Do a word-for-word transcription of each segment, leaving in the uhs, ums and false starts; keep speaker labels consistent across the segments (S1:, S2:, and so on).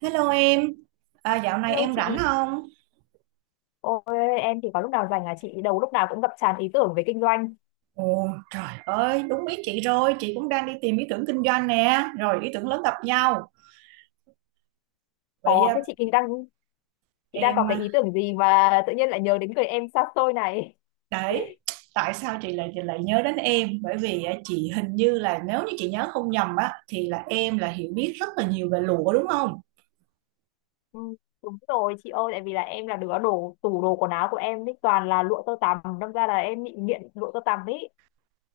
S1: Hello em, à, dạo này
S2: Hello
S1: em rảnh
S2: chị,
S1: không?
S2: ôi em thì có lúc nào rảnh là chị đầu lúc nào cũng ngập tràn ý tưởng về kinh doanh.
S1: Ồ trời ơi, đúng ý chị rồi, chị cũng đang đi tìm ý tưởng kinh doanh nè, rồi ý tưởng lớn gặp nhau. Vậy
S2: Có
S1: à,
S2: thế chị kinh đang Chị đang có
S1: em,
S2: cái
S1: à,
S2: ý tưởng gì mà tự nhiên lại nhớ đến người em xa xôi này.
S1: đấy, tại sao chị lại chị lại nhớ đến em? Bởi vì à, chị hình như là nếu như chị nhớ không nhầm á, thì là em là hiểu biết rất là nhiều về lụa đúng không?
S2: Ừ, đúng rồi chị ơi, tại vì là em là đứa đồ tủ đồ quần áo của em ấy toàn là lụa tơ tằm, đâm ra là em bị nghiện lụa tơ tằm ấy.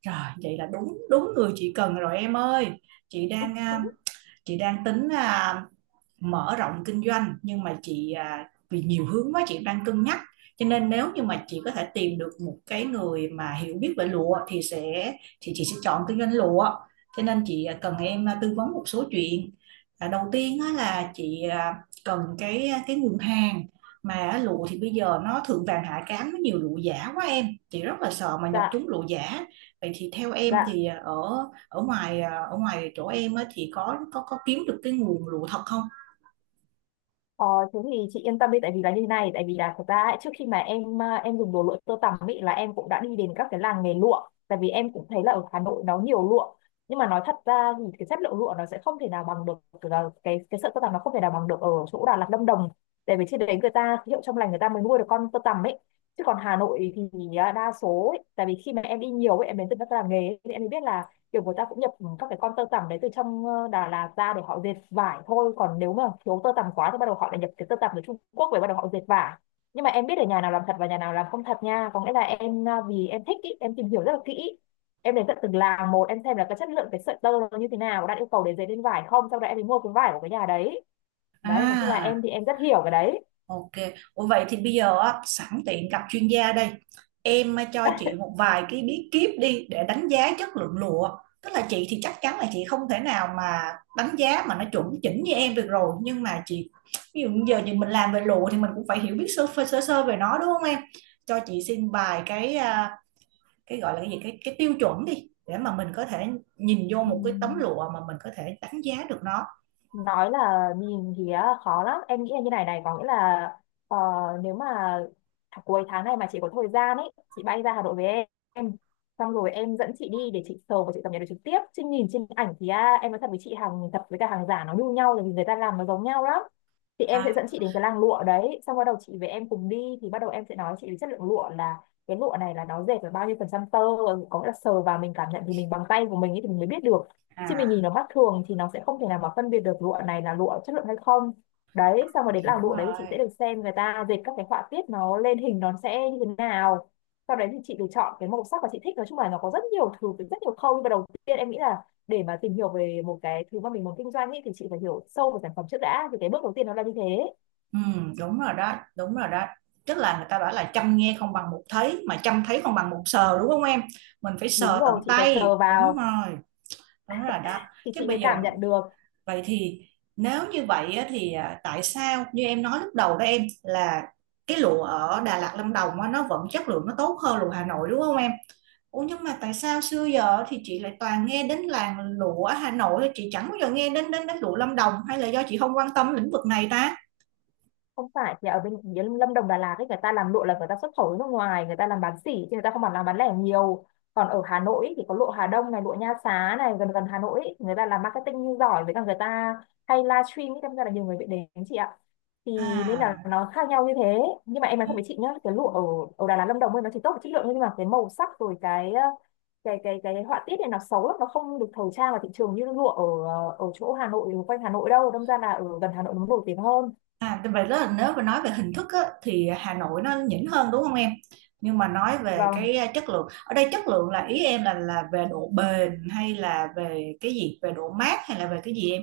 S1: Rồi, vậy là đúng đúng người chị cần rồi em ơi. Chị đang à, chị đang tính à, mở rộng kinh doanh nhưng mà chị à, vì nhiều hướng quá chị đang cân nhắc cho nên nếu như mà chị có thể tìm được một cái người mà hiểu biết về lụa thì sẽ thì chị sẽ chọn kinh doanh lụa cho nên chị à, cần em à, tư vấn một số chuyện. À, đầu tiên á, là chị à, cần cái à, cái nguồn hàng mà á, lụa thì bây giờ nó thượng vàng hạ cám nó nhiều lụa giả quá em, chị rất là sợ mà nhập
S2: Dạ,
S1: trúng lụa giả. Vậy thì theo em
S2: dạ.
S1: thì à, ở ở ngoài à, ở ngoài chỗ em á, thì có có có kiếm được cái nguồn lụa thật không?
S2: Ờ, thế thì chị yên tâm đi, tại vì là như thế này, tại vì là thật ra ấy, trước khi mà em à, em dùng đồ lụa tơ tằm ấy là em cũng đã đi đến các cái làng nghề lụa, tại vì em cũng thấy là ở Hà Nội nó nhiều lụa, nhưng mà nói thật ra thì cái chất lượng lụa nó sẽ không thể nào bằng được cái cái, cái sợi tơ tằm, nó không thể nào bằng được ở chỗ Đà Lạt Lâm Đồng, tại vì trên đấy người ta hiệu trong lành người ta mới nuôi được con tơ tằm ấy. Chứ còn Hà Nội thì à, đa số ấy, tại vì khi mà em đi nhiều ấy, em đến từ các làng nghề ấy, thì em mới biết là kiểu người ta cũng nhập các cái con tơ tằm đấy từ trong ờ, Đà Lạt ra để họ dệt vải thôi, còn nếu mà thiếu tơ tằm quá thì bắt đầu họ lại nhập cái tơ tằm từ Trung Quốc về bắt đầu họ dệt vải. Nhưng mà em biết được nhà nào làm thật và nhà nào làm không thật nha, có nghĩa là em ờ, vì em thích ý, em tìm hiểu rất là kỹ, em đến tận từng làng một, em xem là cái chất lượng cái sợi tơ nó như thế nào, đạt yêu cầu để dệt lên vải không, sau đó em mới mua cái vải của cái nhà đấy. Đấy, nói chung là em
S1: À,
S2: thì em rất hiểu cái đấy.
S1: ok. Ủa vậy thì bây giờ á, sẵn tiện gặp chuyên gia đây. Em á, cho chị một vài cái bí kíp đi để đánh giá chất lượng lụa. Tức là chị thì chắc chắn là chị không thể nào mà đánh giá mà nó chuẩn chỉnh như em được rồi. Nhưng mà chị, ví dụ như giờ thì mình làm về lụa thì mình cũng phải hiểu biết sơ sơ, sơ, sơ về nó đúng không em? Cho chị xin vài cái à, cái gọi là cái gì cái cái tiêu chuẩn đi để mà mình có thể nhìn vô
S2: Ừ.
S1: một cái tấm lụa mà mình có thể đánh giá được nó.
S2: Nói là nhìn thì á, khó lắm, em nghĩ là như này này, có nghĩa là ờ, nếu mà th- cuối tháng này mà chị có thời gian ấy, chị bay ra Hà Nội với em, xong rồi em dẫn chị đi để chị sờ và chị cập nhật được trực tiếp, chứ nhìn trên ảnh thì à, em nói thật với chị, hàng thật với cả hàng giả nó như nhau là vì người ta làm nó giống nhau lắm. Thì em sẽ
S1: À,
S2: dẫn chị đến cái làng lụa đấy, xong bắt đầu chị với em cùng đi thì bắt đầu em sẽ nói chị về chất lượng lụa là cái lụa này là nó dệt là bao nhiêu phần trăm tơ, có nghĩa là sờ vào mình cảm nhận thì mình bằng tay của mình ấy thì mình mới biết được, chứ mình
S1: à
S2: nhìn nó mắt thường thì nó sẽ không thể nào mà phân biệt được lụa này là lụa chất lượng hay không. Đấy, xong rồi đến
S1: hiểu
S2: làng lụa đấy thì chị sẽ
S1: rồi.
S2: được xem người ta dệt các cái họa tiết nó lên hình nó sẽ như thế nào, sau đấy thì chị được chọn cái màu sắc mà chị thích. Nói chung là nó có rất nhiều thứ, rất nhiều khâu, nhưng mà đầu tiên em nghĩ là để mà tìm hiểu về một cái thứ mà mình muốn kinh doanh ấy, thì chị phải hiểu sâu về sản phẩm trước đã, thì cái bước đầu tiên nó là như thế.
S1: Ừ, đúng rồi đó, đúng rồi đó. Tức là người ta bảo là chăm nghe không bằng một thấy, mà chăm thấy không bằng một sờ đúng không em? Mình phải
S2: Đúng
S1: sờ tận
S2: rồi, chị phải sờ
S1: tay, đúng
S2: vào
S1: rồi, đúng rồi đó.
S2: thì
S1: Chứ
S2: chị mới
S1: bây giờ
S2: cảm nhận được.
S1: vậy thì nếu như vậy á, thì à, tại sao như em nói lúc đầu đó em là cái lụa ở Đà Lạt Lâm Đồng á, nó vẫn chất lượng nó tốt hơn lụa Hà Nội đúng không em? Ủa nhưng mà tại sao xưa giờ thì chị lại toàn nghe đến làng lụa Hà Nội, chị chẳng bao giờ nghe đến đến đến lụa Lâm Đồng hay là do chị không quan tâm lĩnh vực này ta?
S2: Không phải, thì ở bên phía Lâm Đồng Đà Lạt ấy người ta làm lụa là người ta xuất khẩu đến nước ngoài, người ta làm bán sỉ chứ người ta không làm làm bán lẻ nhiều. Còn ở Hà Nội ấy, thì có lụa Hà Đông này, lụa Nha Xá này, gần gần Hà Nội ấy, người ta làm marketing giỏi với cả người ta hay livestream ấy, đâm ra là nhiều người bị đến chị ạ, thì nên là
S1: À.
S2: nó khác nhau như thế. Nhưng mà em nói
S1: Ừ.
S2: thật với chị nhá, cái lụa ở ở Đà Lạt Lâm Đồng ấy nó chỉ tốt về chất lượng thôi, nhưng mà cái màu sắc rồi cái ờ, cái cái cái họa tiết này nó xấu lắm, nó không được thời trang vào thị trường như lụa ở ờ, ở chỗ Hà Nội quanh Hà Nội đâu, đâm ra là ở gần Hà Nội nó nổi tiếng hơn.
S1: À, tại vậy là nếu mà nói về hình thức á, thì Hà Nội nó nhỉnh hơn đúng không em? Nhưng mà nói về
S2: Vâng.
S1: cái à, chất lượng, ở đây chất lượng là ý em là là về độ bền hay là về cái gì? Về độ mát hay là về cái gì em?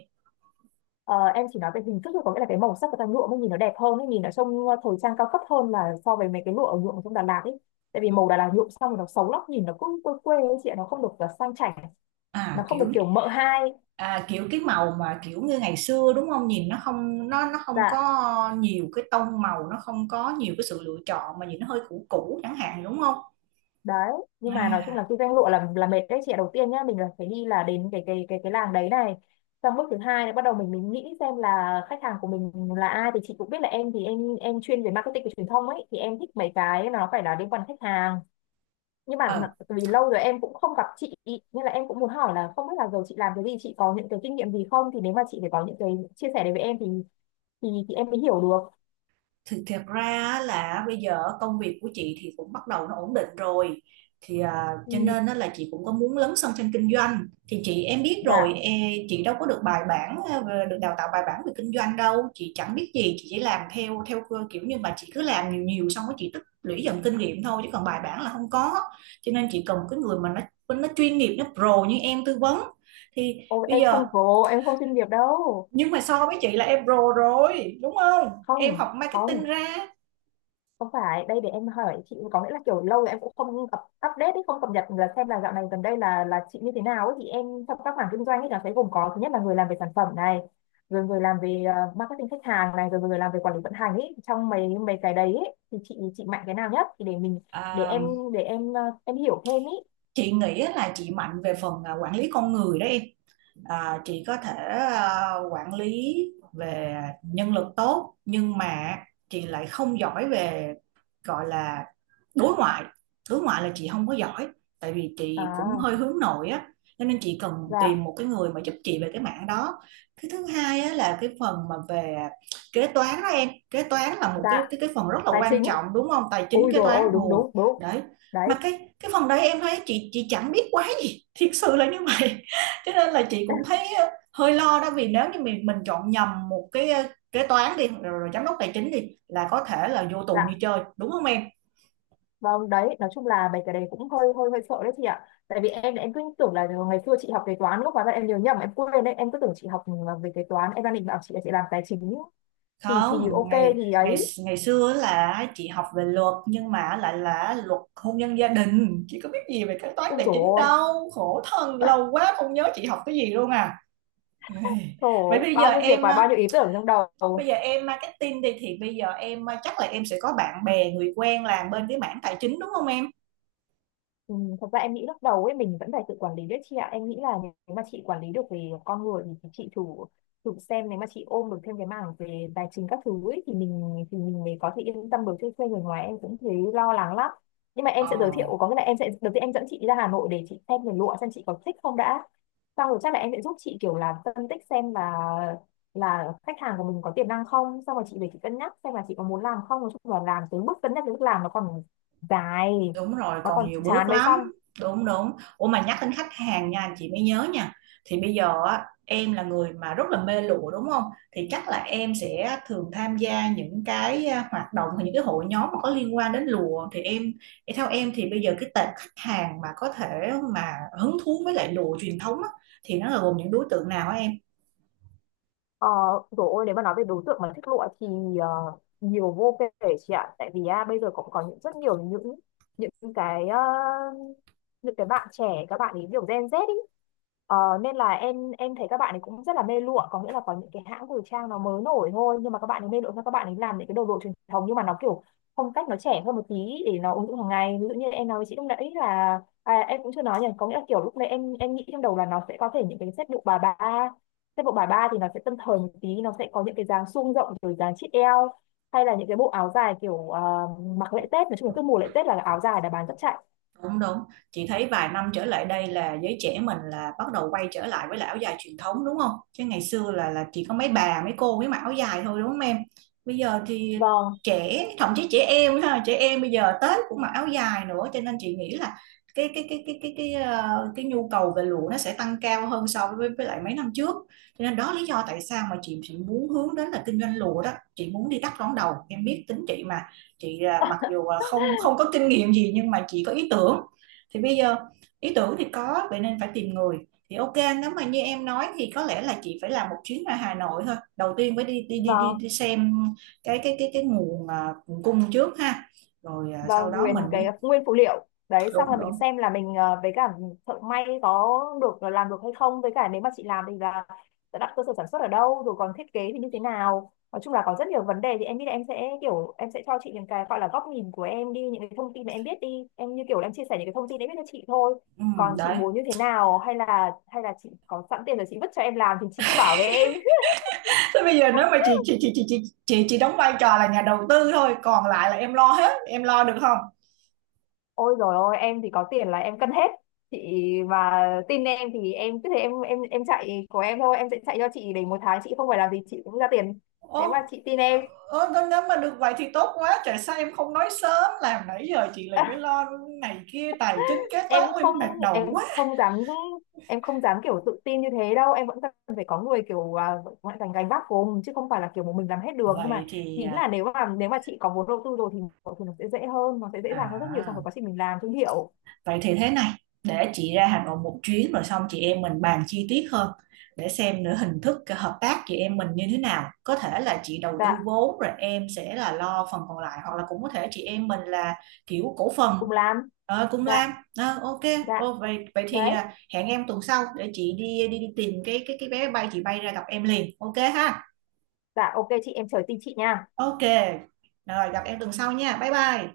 S2: Ờ, em chỉ nói về hình thức thôi, có nghĩa là cái màu sắc của ta lụa mới nhìn nó đẹp hơn ấy, nhìn nó trông ờ, thời trang cao cấp hơn là so với mấy cái lụa ở nhuộm ở trong Đà Lạt ấy. Tại vì màu Đà Lạt nhuộm xong rồi nó xấu lắm, nhìn nó cứ quê quê ấy chị ạ, nó không được ờ, sang chảnh, nó
S1: À
S2: không được
S1: kiểu
S2: kiểu mợ hai.
S1: à, kiểu cái màu mà kiểu như ngày xưa đúng không? Nhìn nó không nó nó không
S2: Dạ,
S1: có nhiều cái tông màu, nó không có nhiều cái sự lựa chọn mà nhìn nó hơi cũ cũ chẳng hạn đúng không?
S2: đấy. Nhưng mà nói chung là kinh doanh lụa là là mệt đấy chị ạ. Đầu tiên nhá, mình là phải đi là đến cái cái cái cái làng đấy này. Xong bước thứ hai là bắt đầu mình mình nghĩ xem là khách hàng của mình là ai, thì chị cũng biết là em thì em em chuyên về marketing và truyền thông ấy, thì em thích mấy cái nó phải là liên quan đến khách hàng. Nhưng mà
S1: À
S2: vì lâu rồi em cũng không gặp chị ý, nên là em cũng muốn hỏi là không biết là giờ chị làm cái gì, chị có những cái kinh nghiệm gì không, thì nếu mà chị phải có những cái chia sẻ đấy với em thì thì, thì em mới hiểu được.
S1: thì thiệt ra là bây giờ công việc của chị thì cũng bắt đầu nó ổn định rồi thì à, cho
S2: Ừ,
S1: nên á là chị cũng có muốn lấn sân sang kinh doanh thì chị em biết rồi
S2: dạ.
S1: e, chị đâu có được bài bản à, được đào tạo bài bản về kinh doanh đâu, chị chẳng biết gì, chị chỉ làm theo theo cơ kiểu như mà chị cứ làm nhiều nhiều xong rồi chị tích lũy dần kinh nghiệm thôi chứ còn bài bản là không có, cho nên chị cần một cái người mà nó nó chuyên nghiệp, nó pro như em tư vấn. Thì
S2: Ô,
S1: bây
S2: em
S1: giờ
S2: không pro, em không chuyên nghiệp đâu.
S1: nhưng mà so với chị là em pro rồi đúng không? Em
S2: Không,
S1: học marketing
S2: không,
S1: ra.
S2: không phải, đây để em hỏi chị có nghĩa là kiểu lâu rồi em cũng không up, update ấy, không cập nhật là xem là dạo này gần đây là là chị như thế nào ấy, thì em trong các mảng kinh doanh ấy nó sẽ gồm có thứ nhất là người làm về sản phẩm này, rồi người làm về ờ, marketing khách hàng này, rồi người làm về quản lý vận hành ấy, trong mấy mấy cái đấy ấy, thì chị chị mạnh cái nào nhất thì để mình để
S1: À,
S2: em để em ờ, em hiểu thêm ý.
S1: chị nghĩ là chị mạnh về phần à, quản lý con người đó em, à, chị có thể à, quản lý về nhân lực tốt nhưng mà chị lại không giỏi về gọi là đối ngoại, đối ngoại là chị không có giỏi tại vì chị cũng
S2: À,
S1: hơi hướng nội á, cho nên chị cần
S2: dạ.
S1: tìm một cái người mà giúp chị về cái mảng đó. Cái thứ hai á, là cái phần mà về kế toán đó em, kế toán là một cái
S2: Dạ,
S1: cái cái phần rất là
S2: tài
S1: quan
S2: chính.
S1: trọng đúng không? Tài chính
S2: Ôi
S1: kế
S2: rồi
S1: toán
S2: ôi, đúng
S1: rồi
S2: đúng đúng.
S1: đấy, mà
S2: Đấy.
S1: cái cái phần đấy em thấy chị chị chẳng biết quá gì, thiệt sự là như vậy, cho nên là chị cũng thấy ờ, hơi lo đó vì nếu như mình mình chọn nhầm một cái ờ, kế toán đi rồi, rồi giám đốc tài chính đi là có thể là vô tù như
S2: Dạ.
S1: chơi đúng không em?
S2: Vâng đấy, nói chung là mấy cái đấy cũng hơi hơi hơi sợ đấy chị ạ. Tại vì em em cứ tưởng là ngày xưa chị học kế toán lúc hóa ra em nhớ nhầm em quên đấy, em cứ tưởng chị học ừ, về kế toán, em đang định bảo chị là chị làm tài chính thì thì
S1: Không,
S2: ok
S1: ngày
S2: thì
S1: ngày
S2: ấy.
S1: ngày xưa là chị học về luật nhưng mà lại là luật hôn nhân gia đình, chị có biết gì về kế toán
S2: Ui
S1: tài
S2: dồi
S1: chính
S2: ôi,
S1: đâu, khổ thân lâu quá không nhớ chị học cái gì luôn à. Ê,
S2: trời
S1: vậy
S2: ơi,
S1: bây giờ
S2: bao nhiêu việc
S1: em
S2: và
S1: ờ,
S2: bao nhiêu ý tưởng trong
S1: bây
S2: đầu.
S1: giờ em marketing đi thì bây giờ em ờ, chắc là em sẽ có bạn bè người quen làm bên cái mảng tài chính đúng không em?
S2: Ừ, thật ra em nghĩ lúc đầu ấy mình vẫn phải tự quản lý đấy chị ạ, em nghĩ là nếu mà chị quản lý được về con người thì chị thử thử xem nếu mà chị ôm được thêm cái mảng về tài chính các thứ ấy, thì mình thì mình mới có thể yên tâm được, chứ thuê người ngoài em cũng thấy lo lắng lắm. Nhưng mà
S1: Ờ.
S2: em sẽ giới thiệu, có nghĩa là em sẽ đầu tiên em dẫn chị ra Hà Nội để chị xem về lụa, xem chị có thích không đã, xong rồi chắc là em sẽ giúp chị kiểu là phân tích xem là là khách hàng của mình có tiềm năng không, xong rồi chị về chị cân nhắc xem là chị có muốn làm không. Nói chung là làm tới bước cân nhắc đến bước làm nó còn dài,
S1: Đúng rồi,
S2: nó
S1: còn
S2: còn
S1: nhiều bước
S2: chán mới xong.
S1: lắm. Đúng đúng. Ủa mà nhắc đến khách hàng nha, chị mới nhớ nha. Thì bây giờ á, em là người mà rất là mê lụa đúng không? Thì chắc là em sẽ thường tham gia những cái à, hoạt động hay những cái hội nhóm mà có liên quan đến lụa thì em theo em thì bây giờ cái tệp khách hàng mà có thể mà hứng thú với lại lụa truyền thống á, thì nó là gồm những đối tượng nào á em?
S2: ờ Rồi ôi, nếu mà nói về đối tượng mà thích lụa thì ờ, nhiều vô kể chị ạ, tại vì à, bây giờ cũng có những rất nhiều những những cái ờ, những cái bạn trẻ, các bạn ấy kiểu Gen Z ý. Ờ, nên là em em thấy các bạn ấy cũng rất là mê lụa, có nghĩa là có những cái hãng thời trang nó mới nổi thôi, nhưng mà các bạn ấy mê lụa cho các bạn ấy làm những cái đồ lụa truyền thống nhưng mà nó kiểu phong cách nó trẻ hơn một tí để nó ứng dụng hàng ngày. Ví dụ như em nói với chị lúc nãy là à, em cũng chưa nói nhỉ, có nghĩa là kiểu lúc nãy em em nghĩ trong đầu là nó sẽ có thể những cái set lụa bà ba. Thế bộ bài ba thì nó sẽ tân thời một tí, nó sẽ có những cái dáng suông rộng rồi dáng chít eo, hay là những cái bộ áo dài kiểu ờ, mặc lễ Tết, nói chung là cứ mùa lễ Tết là áo dài đã bán rất chạy.
S1: Đúng, đúng. Chị thấy vài năm trở lại đây là giới trẻ mình là bắt đầu quay trở lại với lại áo dài truyền thống đúng không? Chứ ngày xưa là là chỉ có mấy bà, mấy cô mới mặc áo dài thôi đúng không em? Bây giờ thì
S2: Vâng,
S1: trẻ, thậm chí trẻ em ha, trẻ em bây giờ Tết cũng mặc áo dài nữa cho nên chị nghĩ là cái cái cái cái cái cái ờ, cái nhu cầu về lụa nó sẽ tăng cao hơn so với với lại mấy năm trước. Cho nên đó lý do tại sao mà chị chị muốn hướng đến là kinh doanh lụa đó. Chị muốn đi đắp đón đầu. Em biết tính chị mà, chị à, mặc dù không không có kinh nghiệm gì nhưng mà chị có ý tưởng thì bây giờ ý tưởng thì có vậy nên phải tìm người. Thì ok nếu mà như em nói thì có lẽ là chị phải làm một chuyến ra Hà Nội thôi, đầu tiên phải đi đi đi đi,
S2: vâng.
S1: đi xem cái cái cái cái nguồn à, nguồn cung trước ha, rồi à,
S2: Và
S1: sau đó mình
S2: nguyên cái
S1: mới
S2: nguyên phụ liệu đấy xong
S1: đúng
S2: là mình
S1: đúng
S2: xem là mình ờ, với cả thợ may có được ờ, làm được hay không, với cả nếu mà chị làm thì là sẽ đặt cơ sở sản xuất ở đâu, rồi còn thiết kế thì như thế nào. Nói chung là có rất nhiều vấn đề, thì em nghĩ là em sẽ kiểu em sẽ cho chị những cái gọi là góc nhìn của em đi, những cái thông tin mà em biết đi, em như kiểu là em chia sẻ những cái thông tin em biết cho chị thôi,
S1: ừ,
S2: còn chị
S1: đấy
S2: muốn như thế nào, hay là hay là chị có sẵn tiền rồi chị vứt cho em làm thì chị cứ bảo với em.
S1: thế bây giờ nếu mà chị chị chị chị chị chị, chị đóng vai trò là nhà đầu tư thôi còn lại là em lo hết, em lo được không?
S2: Ôi rồi ôi, em thì có tiền là em cân hết chị, mà tin em thì em cứ thế em em em chạy của em thôi, em sẽ chạy cho chị để một tháng chị không phải làm gì chị cũng ra tiền, nếu mà
S1: Ồ,
S2: chị tin em.
S1: ơ, thế nếu mà được vậy thì tốt quá, tại sao em không nói sớm, làm nãy giờ chị lại phải lo này kia tài chính kế
S2: em
S1: toán,
S2: không
S1: em mệt đầu
S2: em
S1: quá.
S2: không dám em không dám kiểu tự tin như thế đâu, em vẫn cần phải có người kiểu à, vẫn gánh gánh vác cùng chứ không phải là kiểu một mình làm hết được. Nhưng
S1: Vậy
S2: mà
S1: thì
S2: ý
S1: à,
S2: là nếu mà nếu mà chị có vốn đầu tư rồi thì thì nó sẽ dễ hơn, nó sẽ dễ dàng hơn rất nhiều trong
S1: à,
S2: cái quá trình mình làm thương hiệu.
S1: vậy thì thế này, để chị ra Hà Nội một chuyến rồi xong chị em mình bàn chi tiết hơn để xem nữa hình thức cái hợp tác chị em mình như thế nào. Có thể là chị đầu
S2: Dạ,
S1: tư vốn rồi em sẽ là lo phần còn lại hoặc là cũng có thể chị em mình là kiểu cổ phần
S2: cùng làm.
S1: ờ, cùng làm.
S2: Dạ,
S1: Ờ, ok,
S2: dạ,
S1: ờ, vậy vậy thì
S2: đấy.
S1: à, hẹn em tuần sau để chị đi đi, đi tìm cái cái cái vé bay chị bay ra gặp em liền. Ok ha.
S2: Dạ, ok chị, em chờ tin chị nha.
S1: Ok. Rồi gặp em tuần sau nha. Bye bye.